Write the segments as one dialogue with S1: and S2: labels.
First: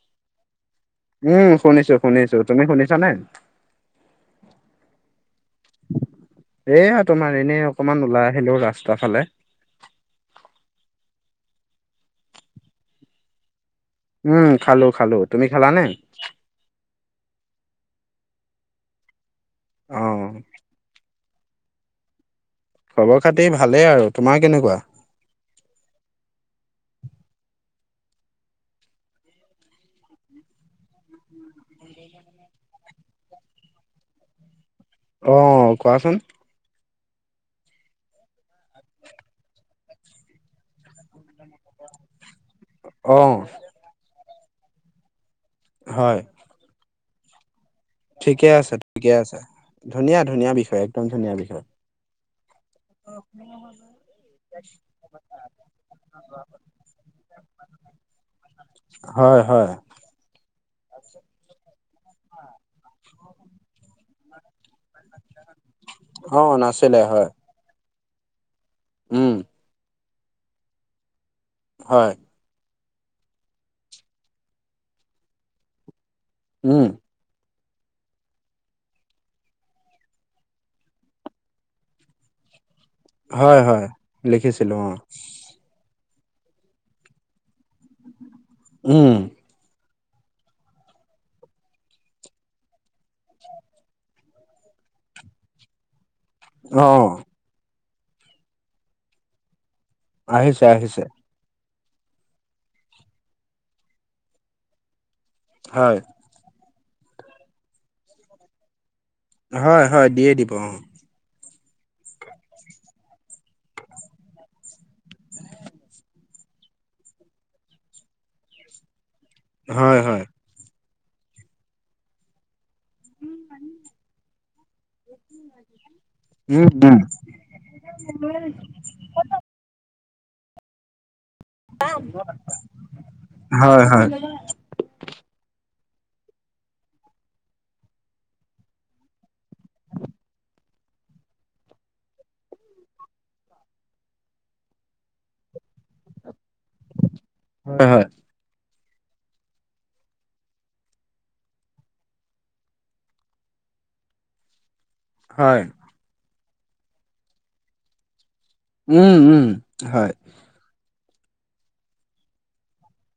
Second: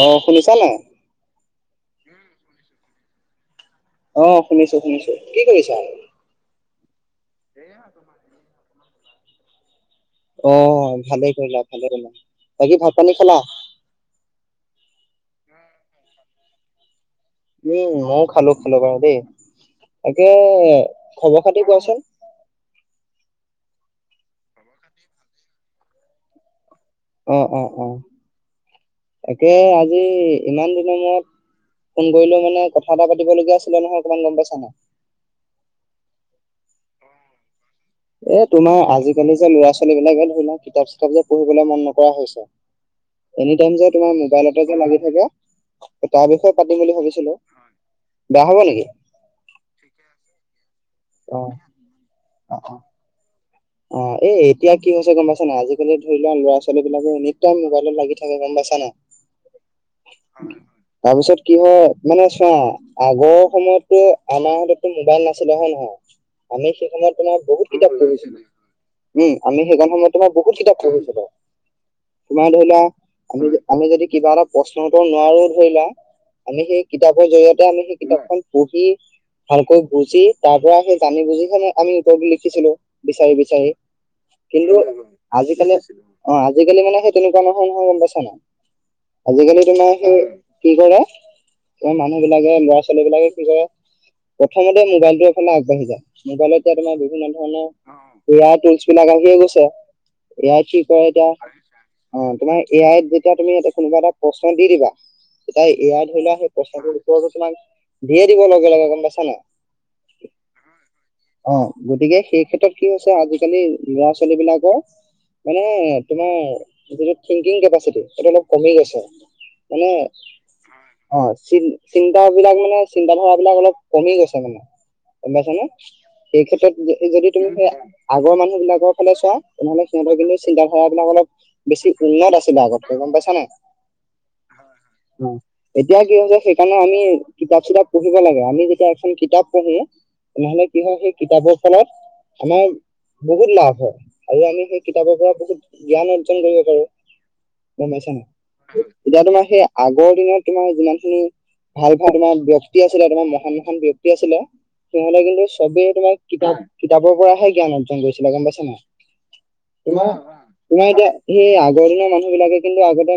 S1: অঁহ', শুনিছা নাই?
S2: উম, শুনিছো-শুনিছো। তুমি শুনিছা নে?
S1: অঁহ', শুনিছো-শুনিছো। কি কৰিছা?
S2: এয়া, তোমাৰ এনেই অকণমান ওলাই আহিলো, ৰাস্তা ফালে।
S1: অহ', ভালে কৰিলা, ভালে কৰিলা। বাকী' ভাত-পানী খালা?
S2: উমঁ, খালো-খালো। তুমি খালানে?
S1: উমঁ, মইও খালো-খালো বাৰু দেই।
S2: অ
S1: তাকে, খবৰ-খাতি কোৱাচোন?
S2: খবৰ-খাতি ভালেই আৰু। তোমাৰ কেনেকুৱা?
S1: অঁহ', -অঁহ', - অঁহ', - তাকে আজি ইমান দিনৰ মূৰত- ফোন কৰিলো মানে কথা এটা পাতিলগীয়া আছিলে নহয় অকণমান, গম পাইছা নাই।
S2: অঁ', কোৱাচোন?
S1: এ' তোমাৰ আজিকালি যে ল'ৰা-ছোৱালী বিলাকে ধৰি লোৱা, কিতাপ চিতাপ যে পঢ়িবলৈ মন নকৰা হৈছে।
S2: অ
S1: এনিটাইম যে, তোমাৰ মোবাইলতে যে লাগি থাকে,
S2: হয়
S1: তাৰ বিষয়- পাতিম বুলি ভাবিছিলো। বেয়া
S2: ঠিকে
S1: হব
S2: আছে,
S1: নেকি
S2: ঠিকে আছে। ধুনীয়া-ধুনীয়া বিষয়, একদম ধুনীয়া
S1: অ
S2: বিষয়।
S1: [unintelligible]
S2: [inaudible]
S1: অঁহ', এ' এতিয়া কি হৈছে গম পাইছা নাই, আজিকালি ধৰি লোৱা, ল'ৰা-ছোৱালী বিলাকে এনি টাইম মোবাইলত লাগি থাকে গম পাইছা নাই।
S2: হয়-হয়।
S1: তাৰপিছত কি হয়, মানে চোৱা আগৰ সময়ত- ত' আমাৰ হাত'ত তো মোবাইল নাছিলে, হয় নহয়?
S2: অ
S1: আমি সেই
S2: নাছিলে
S1: সময়ত
S2: হয়
S1: তোমাৰ বহুত কিতাপ পঢ়িছিলো। উমঁ,
S2: উম
S1: আমি সেইকণ সময়ত তোমাৰ বহুত কিতাপ পঢ়িছিলোঁ।
S2: হয়।
S1: তোমাৰ ধৰি লোৱা, আমি যদি কিবা এটা প্ৰশ্ন উত্তৰ নোৱাৰো ধৰি লোৱা আমি
S2: উম
S1: সেই কিতাপৰ জৰিয়তে আমি সেই কিতাপখন পঢ়ি ভালকৈ বুজি, তাৰ পৰা সেই জানি বুজি হে আমি উত্তৰটো লিখিছিলো। বি-
S2: হয়
S1: ষয়,
S2: হয় লিখিছিলো
S1: কিন্তু
S2: অ
S1: আজিকালি- অঁ', আজিকালি মানে সেই তেনেকুৱা নহয়-নহয়, গম পাইছা নাই?
S2: উমঁ।
S1: আজিকালি তোমাৰ সেই কি কৰে- মানুহ বিলাকে ল'ৰা-ছোৱালী বিলাকে কি কৰে প্ৰথমতে মোবাইলটোৰ ফালে আগবাঢ়ি যায়। মোবাইল এতিয়া
S2: অ
S1: তোমাৰ বিভিন্ন ধৰণৰ- এ আই টুলচ বিলাক আহিয়ে গৈছে, এ আই
S2: আহিছে
S1: কি
S2: আহিছে
S1: কৰে এতিয়া। অঁহ', তোমাৰ এ আইত যেতিয়া তুমি এ' কোনোবা এটা প্ৰশ্ন দি দিবা, তেতিয়া এ
S2: হয়
S1: আই ধৰি লোৱা সেই- পইচা টো লুকুৱাই লৈছে নহয়, দিয়ে দিব লগে-লগে গম পাইছা নে নাই।
S2: হয়-হয়, দিয়ে দিব অঁহ', -।
S1: অঁহ', গতিকে সেই ক্ষেত্ৰত কি হৈছে, আজিকালি লৰা-ছোৱালী বিলাকৰ- মানে তোমাৰ যিটো থিংকিং কেপাচিটি সেইটো অলপ কমি গৈছে। মানে
S2: হয় হয়
S1: অঁহ', চ-চিন্তা বিলাক মানে- চিন্তা ধাৰাবিলাক অলপ কমি গৈছে মানে, গম পাইছ নে? সেই
S2: উম উম
S1: ক্ষেত্ৰত যদি তুমি- আগৰ মানুহ বিলাকৰ ফালে চোৱা, তেনেহ'লে সিহঁতৰ কিন্তু চিন্তা ধাৰাবিলাক অলপ বেছি উন্নত আছিলে আগতকৈ, গম পাইছ নাই?
S2: হয় হয়
S1: এতিয়া কি হৈছে সেইকাৰণে আমি কিতাপ-চিতাপ পঢ়িব লাগে। আমি যেতিয়া এখন কিতাপ পঢ়ো তেনেহ'লে কি হয় সেই কিতাপৰ ফলত। আমাৰ বহুত লাভ হয় আৰু আমি সেই কিতাপৰ পৰা বহুত জ্ঞান অৰ্জন কৰিব পাৰো।
S2: হয়
S1: গম
S2: হয়
S1: পাইছা ন এতিয়া তোমাৰ সেই আগৰ দিনত তোমাৰ যিমান খিনি। ভাল ভাল তোমাৰ ব্যক্তি আছিলে তোমাৰ মহান মহান ব্যক্তি আছিলে সিহ'তে কিন্তু
S2: হয়।
S1: চবেই তোমাক কিতাপ কিতাপৰ পৰাহে জ্ঞান অৰ্জন কৰিছিলে গম পাই।
S2: উম, উম,
S1: তোমাৰ
S2: হয়।
S1: তোমাৰ এতিয়া সেই আগৰ দিনৰ মানুহ বিলাকে কিন্তু আগতে।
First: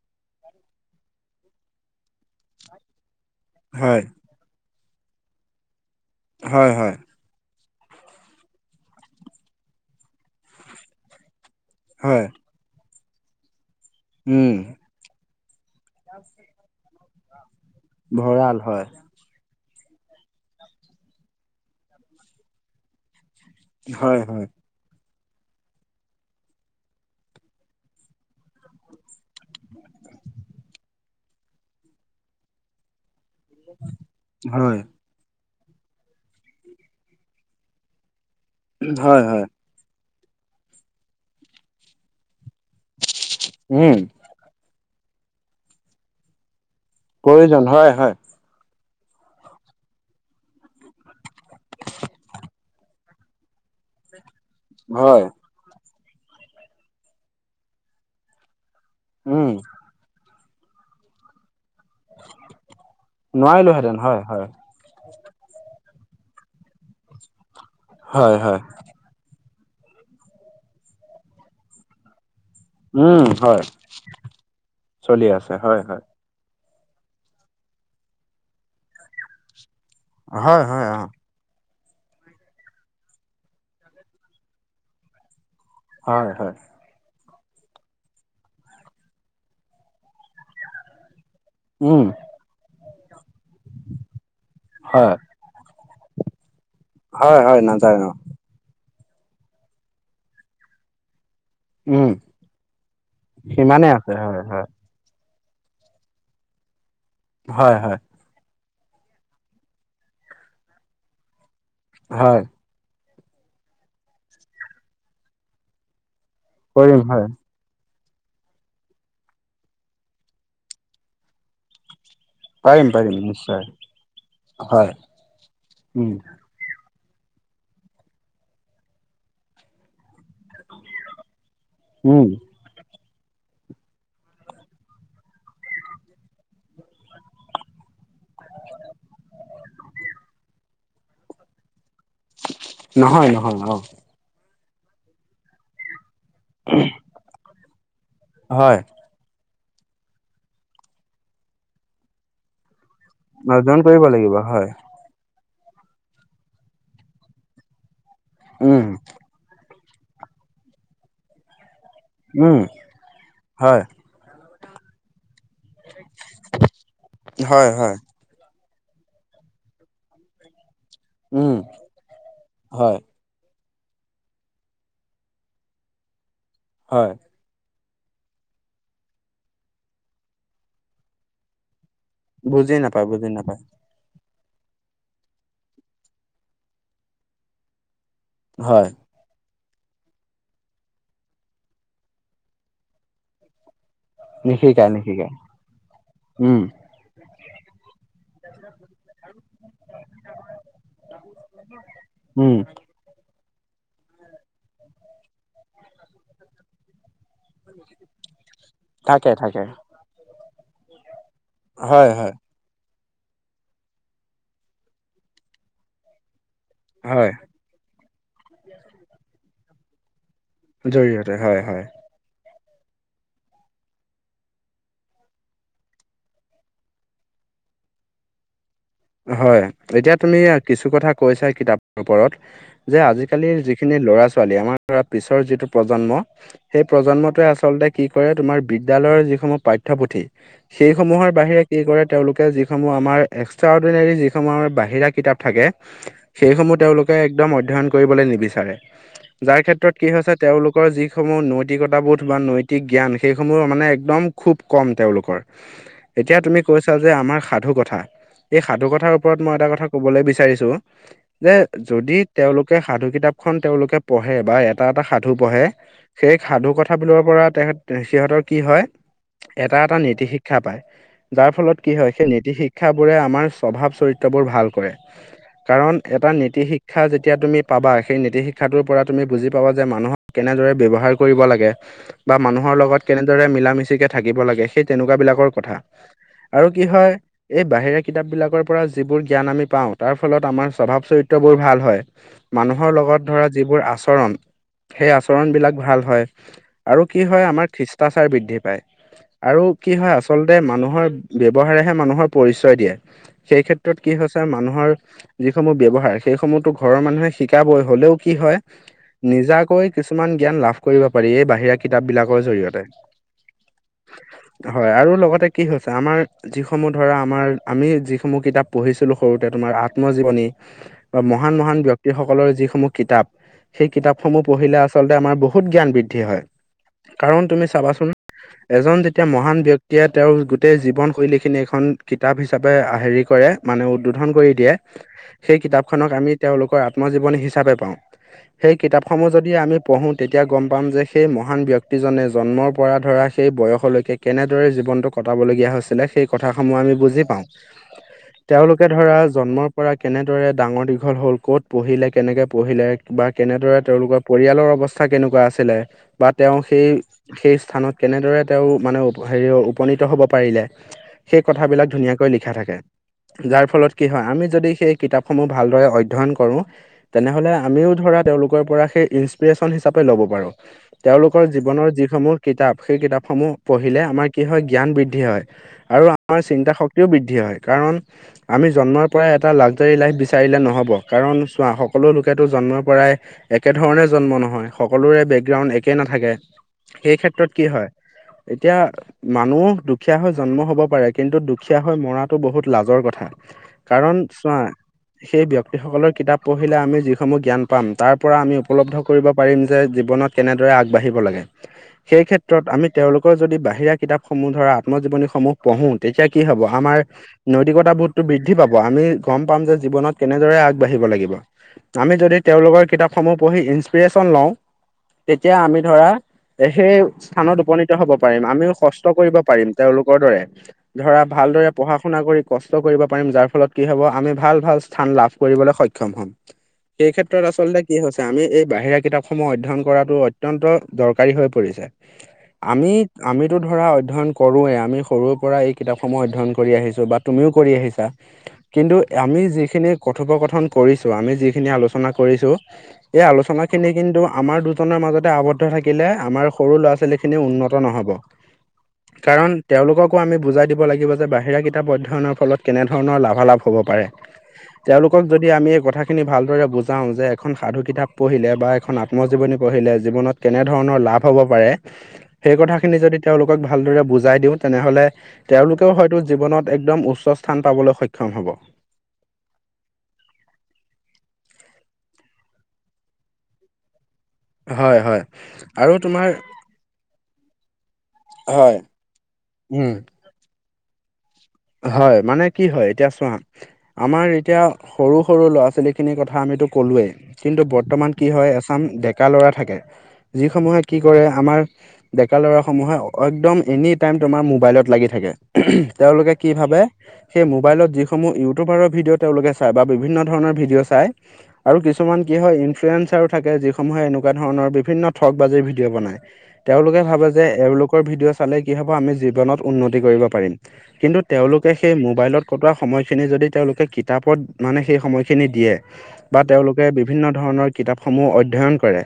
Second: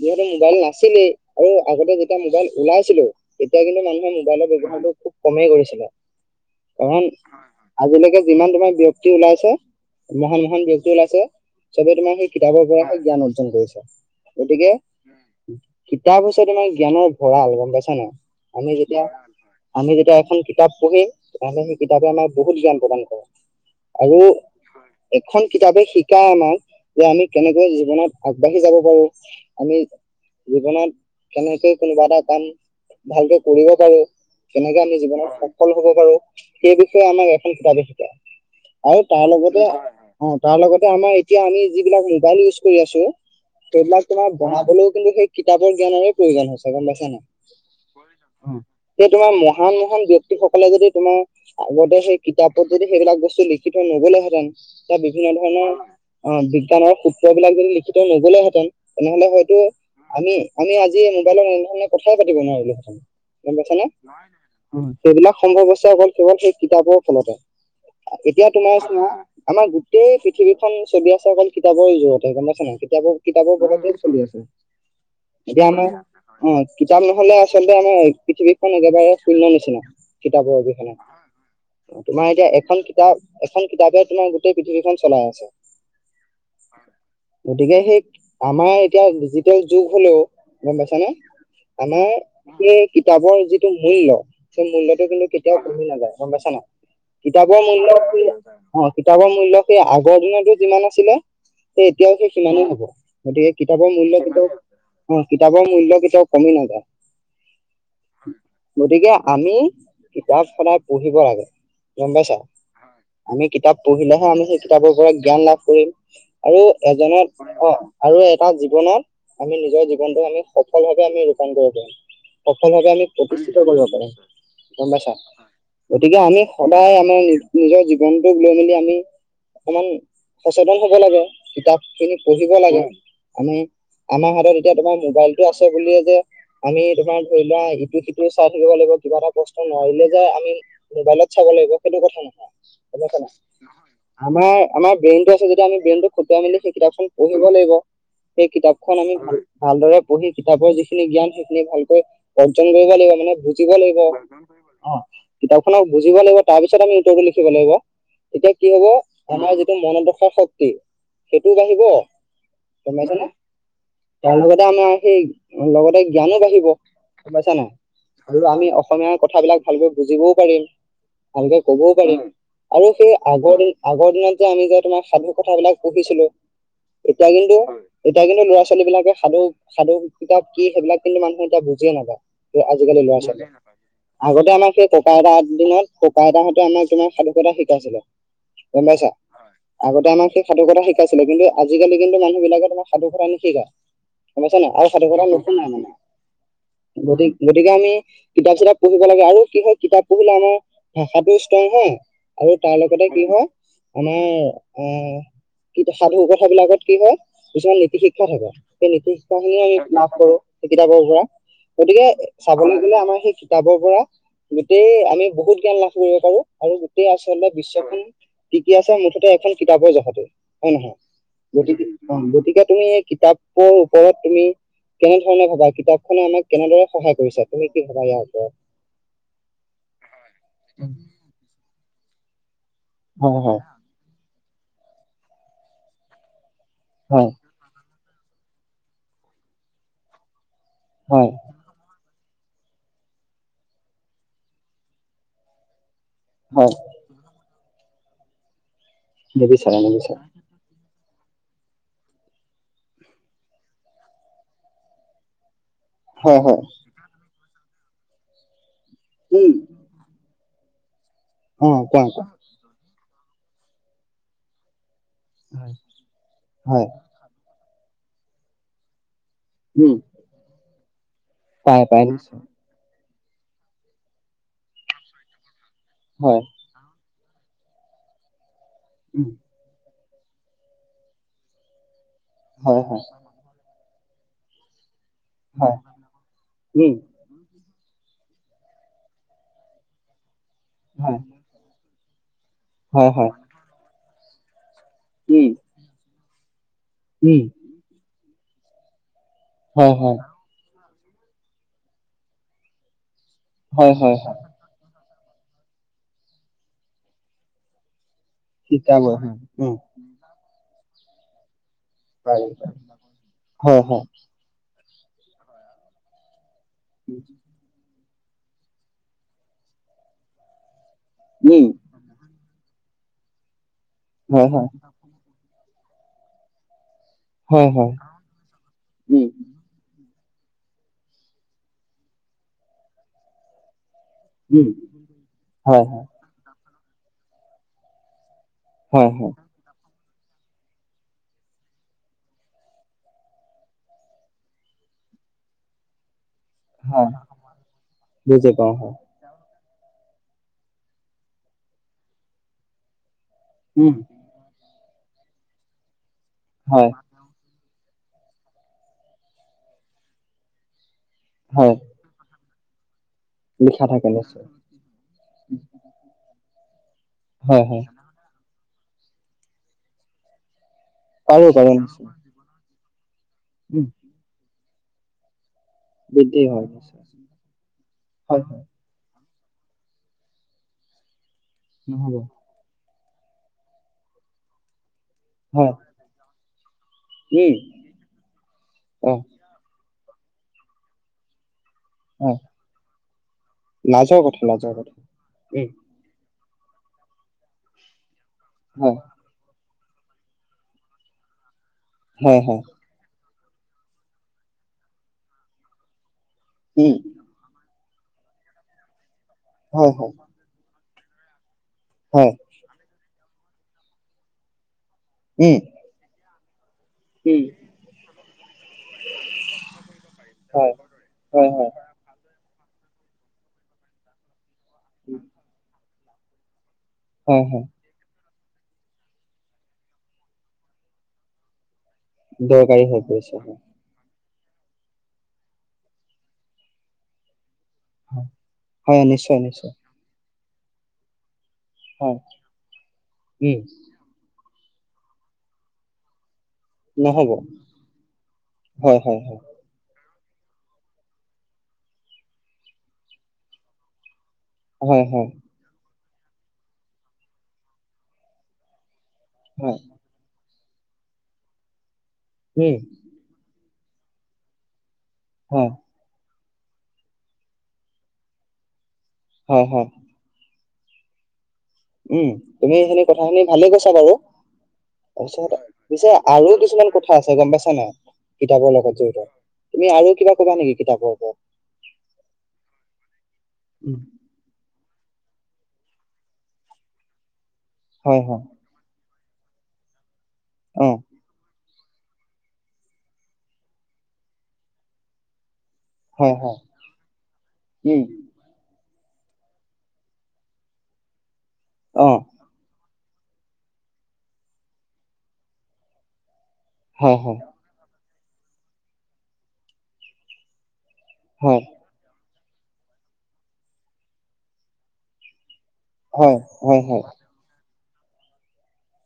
S1: যিহেতু মোবাইল নাছিলেই আৰু আগতে যেতিয়া মোবাইল ওলাইছিলো। তেতিয়া কিন্তু
S2: হয়,
S1: মানুহে মোবাইলৰ ব্যৱহাৰটো খুব কমেই কৰিছিলে
S2: হয়, হয়,
S1: কাৰণ। আজিলৈকে যিমান তোমাৰ ব্যয়ক্তি ওলাইছে মহান মহান ব্যয়ক্তি ওলাইছে। চবেই তোমাৰ
S2: হয়।
S1: সেই কিতাপৰ পৰাহে জ্ঞান অৰ্জন কৰিছে
S2: উম,
S1: গতিকে। কিতাপ হৈছে তমাৰ জ্ঞানৰ ভৰাল গম পাইছা নাই
S2: ভঁৰাল
S1: আমি
S2: হয়।
S1: যেতিয়া। আমি যেতিয়া এখন কিতাপ পঢ়ম তেতিয়া হ'লে সেই কিতাপে আমাৰ বহুত জ্ঞান প্ৰদান কৰে। আৰু।
S2: হয়, হয়,
S1: এখন কিতাপে শিকায় আমাক যে আমি কেনেকৈ জীৱনত আগবাঢ়ি যাব পাৰো। আমি জীৱনত কেনেকৈ কোনোবা এটা কাম। ভালকে কৰিব পাৰো
S2: হয়।
S1: সেনেকে আমি জীৱনত। সফল হ'ব পাৰো সেই বিষয়ে আমাৰ এ কিতাব। পায়
S2: হয়,
S1: তাৰ
S2: হয়,
S1: লগতে অ তাৰ লগতে আমাৰ এতিয়া আমি যিবিলাক মোবাইল ইউজ কৰি আছো।
S2: উম,
S1: সেইবিলাক তোমাৰ বনাবলৈও কিন্তু সেই কিতাপৰ জ্ঞানৰে প্ৰয়োজন হৈছে গম পাইছ।
S2: প্ৰয়োজন হয় হয়।
S1: সেই তোমাৰ মহান মহান ব্যক্তি সকলে যদি তোমাৰ আগতে সেই কিতাপ। অদি সেইবিলাক বস্তু লিখি থৈ নগলে হেঁতেন ত
S2: হয়,
S1: বিভিন্ন ধৰণৰ। অ বিজ্ঞানৰ সূত্ৰবলাক যদি লিখিত থৈ নগলে হেঁতেন তেনেহলে
S2: উম।
S1: হয়তো আমি। আমি আজি মোবাইলত এনেধৰণে কথাই পাতিব নোৱাৰিলো হয় গম পাইছ নে।
S2: নোৱাৰিলোহেঁতেন হয়, হয়,
S1: সেইবিলাক সম্ভৱ্য হৈছে অকল কেৱল সেই কিতাপৰ ফলতে।
S2: হয়,
S1: এতিয়া
S2: হয়,
S1: তোমাৰ চোৱা আমাৰ গোটেই পৃথিৱীখন চলি আছে অকল কিতাপৰ জোৰতে গম পাইছা নাই। কিতাপৰ
S2: উম,
S1: কিতাপৰ
S2: হয়,
S1: বলতে চলি আছে
S2: চলি আছে
S1: এতিয়া
S2: হয়, হয়।
S1: আমাৰ। অ কিতাপ নহলে আচলতে আমাৰ পৃথিৱীখন একেবাৰে শূন্য নিচিনা কিতাপৰ
S2: হয়, হয়,
S1: অবিহনে।
S2: অ'।
S1: তোমাৰ এতিয়া এখন কিতাপ এখন কিতাপে তোমাৰ গোটেই পৃথিৱীখন চলাই আছে।
S2: হয় হয়।
S1: গতিকে সেই আমাৰ এতিয়া ডিজিটেল যুগ হলেও গম পাইছ নে।
S2: উম,
S1: আমাৰ এই কিতাপৰ যিটো মূল্য সেই মূল্যটো
S2: হয়,
S1: কিন্তু কেত। তিয়াও পঢ়ি নাযায় গম পাইছা না
S2: হয়, হয়,
S1: কিতাপৰ মূল্যটো।
S2: নাযায় ন
S1: অ কিতাপৰ মূল্য সেই আগৰ দিনতো যিমান আছিলে। সেই
S2: উম,
S1: এতিয়াও সেই সিমানেই হব গতিকে
S2: সিমানে
S1: কিতাপৰ
S2: আছে
S1: মূল্য
S2: হয়,
S1: কেতিয়াও।
S2: হয়,
S1: অ কিতাপৰ মূল্য কেতিয়াও কমি নাযায়।
S2: হয় হয়।
S1: গতিকে আমি কিতাপ সদায় পঢ়িব লাগে। গম পাইছা
S2: হয়,
S1: আমি কিতাপ পঢ়িলেহে আমি সেই কিতাপৰ পৰা জ্ঞান লাভ কৰিম। আৰু
S2: কৰিম হয়,
S1: এজনক। অ আৰু এটা জীৱনত আমি নিজৰ জীৱনটো আমি সফল ভাৱে আমি ৰূপায়ণ কৰিব পাৰম।
S2: পাৰিম,
S1: সফলভাৱে আমি
S2: পাৰিম
S1: প্ৰতিষ্ঠিত
S2: নিশ্চয়
S1: কৰিব পাৰিম গম
S2: হয়,
S1: পাইছা
S2: উম,
S1: গতিকে আমি। সদায় আমাৰ নি নিজৰ জীৱনটোক লৈ মেলি আমি। অকমান সচেতন হব লাগে কিতাপ খিনি
S2: উম,
S1: পঢ়িব লাগে। আমি আমাৰ হাতত এতিয়া তোমাৰ মোবাইলটো আছে বুলিয়ে যে। আমি তোমাৰ ধৰি লোৱা ইটো সিটো চাই থাকিব লাগিব কিবা এটা কষ্ট নোৱাৰিলে যে আমি মোবাইলত। চাব লাগিব সেইটো কথা নহয় গম পাইচা নাই
S2: নহয় অ',
S1: আমাৰ আমাৰ ব্ৰেইনটো আছে যেতিয়া আমি ব্ৰেইন খুটুৱাই মেলি সেই কিতাপখন পঢ়িব লাগিব সেই
S2: হয়।
S1: কিতাপখন আমি ভাল ভালদৰে পঢ়ি কিতাপৰ যিখিনি জ্ঞান সেইখিনি ভালকৈ অৰ্জন কৰিব লাগিব। মানে বুজিব
S2: অৰ্জন
S1: লাগিব
S2: কৰিব হয়
S1: কিতাপখনক বুজিব লাগিব তাৰপিছত আমি উত্তৰটো লিখিব লাগিব এতিয়া কি
S2: উম
S1: হব আমাৰ যিতো মনত অহা শক্তি সেইটোও বাঢ়িব
S2: উম
S1: গম পাইছানে?
S2: হয়
S1: তাৰ লগতে আমাৰ সেই লগতে জ্ঞানো বাঢ়িব গম পাইছা নাই?
S2: হয় হয়
S1: আৰু আমি অসমীয়াৰ কথাবিলাক ভালকৈ বুজিবও পাৰিম।
S2: উম
S1: ভালকে ক'বও পাৰিম আৰু
S2: হয়
S1: সেই আগৰ দিন আগৰ দিনত যে আমি যে তোমাৰ সাধু কথাবিলাক পঢ়িছিলো
S2: হয়
S1: এতিয়া কিন্তু এতিয়া কিন্তু ল'ৰা ছোৱালী বিলাকে সাধু সাধু কিতাপ কি সেইবিলাক কিন্তু মানুহে এতিয়া বুজিয়ে নাপায়।
S2: বুজি
S1: আজিকালি
S2: নাপায়
S1: ল'ৰা
S2: বুজি নাপায়
S1: ছোৱালীয়ে আগতে আমাৰ সেই ককা আইতাৰ দিনত ককা আইতাহঁতে আমাৰ তোমাৰ সাধু কথা শিকাইছিলে।
S2: হয়
S1: গম পাইছা। আগতে আমাক সেই সাধু কথা শিকাইছিলে কিন্তু আজিকালি কিন্তু মানুহ বিলাকে তোমাক সাধু কথা নিশিকায়। গম পাইছা নাই আৰু
S2: নিশিকায়
S1: সাধু কথা
S2: নিশিকায়
S1: নুশুনে মানে
S2: উম
S1: গতি গতিকে আমি কিতাপ চিতাপ পঢ়িব লাগে আৰু কি হয় কিতাপ। কিতাপ পঢ়িলে আমাৰ ভাষাটো ষ্ট্ৰং হয় আৰু
S2: উম
S1: তাৰ লগতে কি হয় আমাৰ অ কি সাধু কথাবিলাকত কি হয়। কিছুমান নীতি শিক্ষা থাকে সেই নীতি
S2: থাকে
S1: শিক্ষা
S2: থাকে
S1: খিনিও আমি লাভ কৰো সেই কিতাপৰ পৰা। গতিকে
S2: হয় হয়
S1: চাবলৈ গ'লে আমাৰ সেই কিতাপৰ পৰা গোটেই আমি বহুত জ্ঞান লাভ কৰিব পাৰো আৰু গোটেই
S2: হয়
S1: আচলতে বিশ্বখন টিকে আছে মুঠতে এখন কিতাপৰ জহতে হয় নহয়
S2: জৰিয়তে হয় হয়
S1: গতিকে অঁ গতিকে তুমি এই কিতাপৰ ওপৰত তুমি- কেনেধৰণে ভবা কিতাপখনে আমাক কেনেদৰে সহায় কৰিছে তুমি কি ভবা ইয়াৰ ওপৰত
S2: হয়ঁ এতিয়া তুমি কিছু কথা কৈছাই কিতাপৰ ওপৰত যে
S1: হয়
S2: আজিকালিৰ
S1: হয়
S2: যি খিনি ল'ৰা ছোৱালী আমাৰ ধৰা পিছৰ যিটো প্ৰজন্ম সেই
S1: হয়
S2: প্ৰজন্মটোৱে আচলতে কি কৰে তোমাৰ বিদ্যালয়ৰ যিসমূহ পাঠ্যপুথি সেইসমূহৰ
S1: হয়
S2: বাহিৰে- কি কৰে তেওঁলোকে যিসমূহ আমাৰ এক্সট্ৰা অৰ্ডিনেৰী যিসমূহ আমাৰ বাহিৰা কিতাপ থাকে।
S1: হয়
S2: সেইসমূহ তেওঁলোকে একদম অধ্যয়ন কৰিবলৈ নিবিচাৰে যাৰ
S1: নিবিচাৰে
S2: ক্ষেত্ৰত কি
S1: নিবিচাৰে
S2: হৈছে তেওঁলোকৰ যিসমূহ নৈতিকতাবোধ বা নৈতিক জ্ঞান সেইসমূহো মানে একদম খুব কম তেওঁলোকৰ।
S1: [inaudible]
S2: এতিয়া তুমি কৈছা যে আমাৰ সাধু কথা এই সাধু কথাৰ ওপৰত
S1: উম
S2: মই এটা কথা কবলৈ বিচাৰিছোঁ। যে
S1: অ কোৱা
S2: যদি তেওঁলোকে সাধু কিতাপ খন তেওঁলোকে পঢ়ে বা এ এটা এটা সাধু পঢ়ে
S1: কোৱা
S2: সেই সাধু
S1: হয়
S2: কথাবোৰৰ পৰা তেহে সিহঁতৰ কি হয়। এটা
S1: উম
S2: এটা নীতি শিক্ষা পায় যাৰ ফলত
S1: পায়
S2: কি
S1: পায়
S2: হয় সেই
S1: নিশ্চয়
S2: নীতি শিক্ষাবোৰে আমাক স্বভাৱ চৰিত্ৰবোৰ ভাল কৰে কাৰণ এটা
S1: হয়
S2: নীতি শিক শিক্ষা যেতিয়া তুমি পাবা সেই নীতি শিক্ষাটোৰ পৰা তুমি
S1: উম
S2: বুজি লগতে মানুহক কেনেদৰে ব্যৱহাৰ কৰিব লাগে বা মানুহৰ
S1: হয়
S2: লগত
S1: হয়
S2: কেনেদৰে দৰে মিলা মিচিকে থাকিব লাগে সেই তেনেকুৱা বিলাকৰ কথা।
S1: হয়
S2: আৰু কি
S1: উম
S2: হয় এই বাহিৰে কিতাপ বিলাকৰ পৰা যিবোৰ জ্ঞান আমি পাওঁ তাৰ ফলত আমাৰ স্বভাৱ
S1: হয়
S2: চৰিত্ৰবোৰ ভাল হয়। মানুহৰ
S1: হয়
S2: লগত
S1: হয়
S2: ধৰা যিবোৰ আচৰণ সেই আচৰণ
S1: উম
S2: বিলাক ভাল হয়। আৰু কি
S1: উম
S2: হয় আমাৰ খ্ৰীষ্টাচাৰ বৃদ্ধি পায় আৰু কি হয় আচল তাতে মানুহৰ ব্যৱহাৰেহে মানুহৰ পৰিচয় দিয়ে। সেই
S1: হয়
S2: ক্ষেত্ৰত কি
S1: হয় হয়
S2: হৈছে মানুহৰ যিসমূহ ব্যৱহাৰ সেইসমূহতো ঘৰৰ মানুহে শিকাবই হলেও - কি হয়
S1: শিকাবই হয় উম
S2: নিজাকৈ কিছুমান জ্ঞান লাভ কৰিব পাৰি। এই বাহিৰা - কিতাপ বিলাকৰ
S1: পাৰি পাৰি
S2: জৰিয়তে।
S1: হয় হয়
S2: হয়, আৰু লগতে কি হৈছে আমাৰ যিসমূহ ধৰা আমাৰ - আমি যিসমূহ কিতাপ পঢ়িছিলো সৰুতে তোমাৰ আত্মজীৱনী বা মহান
S1: উম
S2: মহান ব্যক- তি সকলৰ যিসমূহ কিতাপ সেই কিতাপসমূহ
S1: হয় হয়
S2: পঢ়িলে আচলতে আমাৰ বহুত জ্ঞান বৃদ্ধি হয়। কাৰণ তুমি
S1: হয় হয়
S2: চাবাচোন - এজন যেতিয়া
S1: উম
S2: মহান ব্যক্তিয়ে তেওঁৰ গোটেই জীৱন শৈলী খিনি এখন কিত- তাপ হিচাপে হেৰি কৰে মানে উদ্বোধন কৰি
S1: উম
S2: দিয়ে সেই
S1: হয় হয়
S2: কিতাপখনক আমি - তেওঁলোকৰ আত্মজীৱনী হিচাপে পাওঁ, সেই
S1: হয় হয়
S2: কিতাপসমূহ যদি আমি - পঢ়োঁ তেতিয়া গম পাম যে সেই মহান ব্যক্তিজনে জন্মৰ পৰা ধৰা সেই বয়সলৈকে - কেনেদৰে জীৱনটো কটাবলগীয়া হৈছিলে সেই কথা সমূহ আমি
S1: হয়
S2: বুজি পাওঁ।
S1: বুজি পাওঁ
S2: তেওঁলোকে
S1: হয়
S2: ধৰ - ধৰা জন্মৰ পৰা কেনেদৰে ডাঙৰ দীঘল হ'ল ক'ত পঢ়িলে কেনেকে পঢ়িলে - বা কেনেদৰে
S1: উম
S2: তেওঁলোকৰ পৰিয়ালৰ অৱস্থা কেনেকুৱা আছিলে বা তেওঁ সেই
S1: হয়
S2: - সেই স্থানত কেনেদৰে তেওঁ মানে হেৰি উপনীত হব পাৰিলে সেই
S1: হয়
S2: কথাবিলাক - ধুনীয়াকৈ লিখা থাকে। যাৰ
S1: লিখা
S2: ফলত কি
S1: থাকে
S2: হয় আমি
S1: নিশ্চয়
S2: যদি সেই - কিতাপসমূহ ভালদৰে অধ্যয়ন কৰোঁ তেনেহ'লে
S1: হয় হয়
S2: আমিও ধৰা তেওঁলোক - কৰ পৰা সেই ইঞ্চপিৰেশ্যন হিচাপে ল'ব পাৰোঁ। তেওঁলোকৰ
S1: পাৰো পাৰো
S2: জীৱনৰ
S1: নিশ্চয়
S2: যিসমূহ - কিতাপ, সেই কিতাপসমূহ
S1: উম
S2: পঢ়িলে আমাৰ কি হয় জ্ঞান বৃদ্ধি হয়, আৰু আমাৰ
S1: বৃদ্ধি হয়
S2: চিন্তাশক-
S1: নিশ্চয়
S2: তিও বৃদ্ধি হয়। কাৰণ
S1: হয় হয়
S2: আমি জন্মৰ পৰাই এটা লাকজাৰী লাইফ বিচাৰিলে নহ'ব, কাৰণ - চোৱা সকলো
S1: নহব
S2: লোকেতো জন্মৰ পৰাই একেধৰণে জন্ম নহয়, সকলোৰে বেক- গ্ৰাউণ্ড
S1: হয়
S2: একে নাথাকে, সেই ক্ষেত্ৰত
S1: উম
S2: কি হয়, এতিয়া
S1: অ
S2: মানুহ দু- খিয়া হৈ জন্ম হ'ব পাৰে কিন্তু দু- খিয়া হৈ মৰাটো
S1: হয়
S2: বহুত লাজৰ কথা, কাৰণ
S1: লাজৰ কথা
S2: চোৱা
S1: লাজৰ কথা
S2: সেই ব্যক্তিসকলৰ কিতাপ পঢ়িলে আমি যিসমূহ জ্ঞান পাম তাৰ পৰা আমি উপলব্ধ
S1: হয়
S2: কৰিব পাৰিম যে জীৱনত কেনেদৰে আগবাঢ়িব লাগে।
S1: হয় হয়
S2: সেইক্ষেত্ৰত আমি তেওঁলোকৰ যদি বাহিৰা কিতাপসমূহ ধৰা আত্মজীৱনীসমূহ পঢ়ো, তেতিয়া কি হব
S1: উম
S2: আমাৰ নৈতিকতা বোধটো বৃদ্ধি পাব আমি গম পাম যে
S1: হয় হয়
S2: জীৱনত কেনেদৰে আগবাঢ়িব লাগিব। আমি
S1: হয়
S2: যদি তেওঁলোকৰ কিতাপসমূহ পঢ়ি ইঞ্চপিৰেশ্যন লওঁ, তেতিয়া
S1: উম
S2: আমি ধৰা সেই
S1: উম
S2: স্থানত উপনীত হব পাৰিম, আমিও কষ্ট কৰিব পাৰিম তেওঁলোকৰ দৰে।
S1: হয়
S2: ধৰা
S1: হয়
S2: ভালদৰে
S1: হয়
S2: পঢ়া শুনা কৰি কষ্ট কৰিব পাৰিম যাৰ ফলত কি হ'ব, আমি ভাল ভাল স্থান লাভ কৰিবলে সক্ষম হ'ম। সেই
S1: হয়
S2: ক্ষেত্ৰত
S1: হয়
S2: আচলতে কি হৈছে আমি এই বাহিৰা কিতাপসমূহ অধ্যয়ন কৰাটো অত্যন্ত দৰকাৰী হৈ পৰিছে।
S1: দৰকাৰী
S2: আমি
S1: হৈ পৰিছে
S2: আমিতো
S1: হয়
S2: ধৰা অধ্যয়ন কৰোঁৱে, আমি সৰুৰ পৰা এই কিতাপসমূহ অধ্যয়ন কৰি আহিছোঁ বা তুমিও কৰি আহি- ছা।
S1: হয়
S2: কিন্তু
S1: হয় নিশ্চয়
S2: আমি
S1: নিশ্চয়
S2: যিখিনি কথোপকথন কৰিছো আমি যিখিনি আলোচনা
S1: হয়
S2: কৰিছো, এই
S1: উম
S2: আলোচনা খিনিক কিন্তু আমাৰ দুজনৰ মাজতে আৱদ্ধ থাকিলে আমাৰ সৰু ল'ৰা
S1: নহব
S2: ছোৱালীখিনি উন্নত নহ'ব।
S1: হয় হয় হয়
S2: কাৰণ তেওঁলোককো আমি বুজাই দিব লাগিব যে বাহিৰা কিতাপ অধ্যয়নৰ ফলত কেনেধৰণৰ লাভালাভ হ'ব পাৰে।
S1: হয়
S2: তেওঁলোকক
S1: হয়
S2: যদি আমি এই কথাখিনি ভালদৰে বুজাও যে এখন সাধু কিতাপ পঢ়িলে বা এখন আত- মজীৱনী
S1: হয়
S2: পঢ়িলে জীৱনত কেনেধৰণৰ লাভ হ'ব পাৰে, সেই
S1: উম
S2: কথাখিনি যদি তেওঁলোকক ভালদৰে বুজাই দিওঁ তেনেহলে
S1: হয়
S2: তেওঁলোকেও হয়তো জীৱনত একদম উচ্- চ স্থান পাবলৈ সক্ষম হ'ব।
S1: হয় হয়। উম, তুমি এইখিনি কথাখিনি ভালে কৈছা বাৰু।
S2: হয় হয়
S1: তাৰ পিছত
S2: আৰু
S1: পিছে
S2: তোমাৰ
S1: আৰু কিছুমান ক আছে গম পাইছা নাই,
S2: হয়
S1: কিতাপৰ লগত জড়িত।
S2: উম
S1: তুমি আৰু কিবা কবা নেকি কিতাপৰ ওপৰত?
S2: হয়, মানে কি হয় এতিয়া চোৱা। আমাৰ এতিয়া সৰু সৰু ল'ৰা ছোৱালীখিনিৰ কথা আমিতো ক'লোৱে। কিন্তু বৰ্তমান কি হয় আম ডেকা ল'ৰা থাকে। যিসমূহে
S1: অ
S2: কি কৰে, আমাৰ ডেকা ল'ৰাসমূহে একদম এনি টাইম তোমাৰ মোবাইলত লাগি থাকে। তেওঁলোকে
S1: হয়
S2: কি
S1: হয়
S2: ভাবে? সেই মোবাইলত
S1: উম
S2: যিসমূহ ইউ টোবাৰৰ ভিডিঅ' তেওঁলোকে চায় বা বিভিন্ন ধৰণৰ ভিডিঅ' চায় আৰু
S1: অ
S2: কিছুমান কি হয় ইনফ্লুৱেঞ্চাৰ থাকে, যিসমূহে এনেকুৱা ধৰণৰ বিভিন্ন ঠগ বাজি ভিডিঅ' বনাই। তেওঁলোকে
S1: হয়
S2: ভাবে
S1: হয়
S2: যে এওঁলোক ৰ ভিডিঅ' চালে কি হ'ব, আমি জীৱনত উন্নতি কৰিব পাৰিম। কিন্তু
S1: হয়
S2: তেওঁলোকে সেই মোবাইলত কটোৱা সময়খিনি যদি তেওঁলোকে কিতাপত মানে সেই সময়খিনি দিয়ে।
S1: হয়
S2: বা
S1: হয়
S2: তেওঁলোকে
S1: হয়
S2: বিভিন্ন ধৰণৰ কিতাপসমূহ অধ্যয়ন কৰে।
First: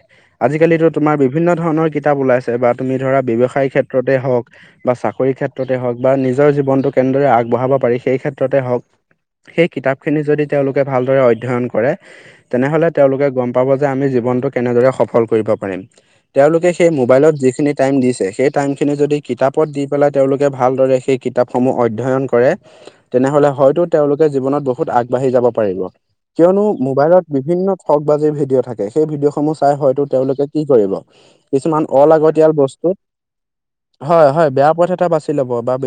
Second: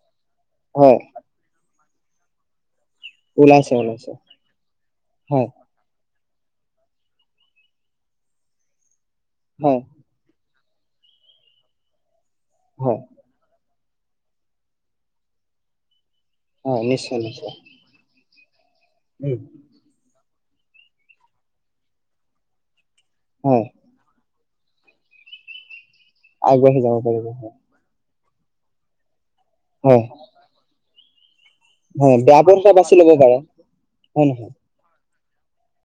S2: আজিকালিতো
S1: হয়
S2: তোমাৰ বিভিন্ন ধৰণৰ কিতাপ ওলাই তুমি ধৰা ব্যৱসায়
S1: ওলাইছে ওলাইছে
S2: ক্ষেত্ৰতে হক বা চাকৰি
S1: হয়
S2: ক্ষেত্ৰতে হক বা নিজৰ জীৱনটো কেনেদৰে আগবঢ়াব পাৰি, সেই ক্ষেত্ৰতে হওক। সেই
S1: হয়
S2: কিতাপ খিনি যদি তেওলোকে ভালদৰে অধ্যয়ন কৰে, তেনেহলে
S1: হয়
S2: তেওঁলোকে গম পাব যে আমি জীবনটো কেনেদৰে সফল কৰিব পাৰিম। তেওঁলোকে
S1: হয়
S2: সেই
S1: নিশ্চয়
S2: মোবাইল
S1: নিশ্চয়
S2: যিখিনি টাইম দিছে। সেই টাইমখিনি যদি
S1: উম
S2: কিতাপত দি পেলাই তেওঁলোকে ভালদৰে সেই কিতাপসমূহ অধ্যয়ন কৰে। তেনেহলে
S1: হয়
S2: হয়তো তেওঁলোকে জীৱনত বহুত আগবাঢ়ি যাব পাৰিব। কিয়নো,
S1: আগবাঢ়ি যাব
S2: মোবাইলত
S1: পাৰিব হয়
S2: বিভিন্ন ঠগ বাজি ভিডিঅ' থাকে সেই ভিডিঅ' সমূহ চাই
S1: হয়
S2: হয়তো তেওঁলোকে কি কৰিব। কিছুমান
S1: হয় বেয়া
S2: অলাগতিয়াল
S1: পথ এটা
S2: বস্তু
S1: বাছি লব পাৰে
S2: হয় হয় বেয়া পথ এটা বাছি ল'ব বা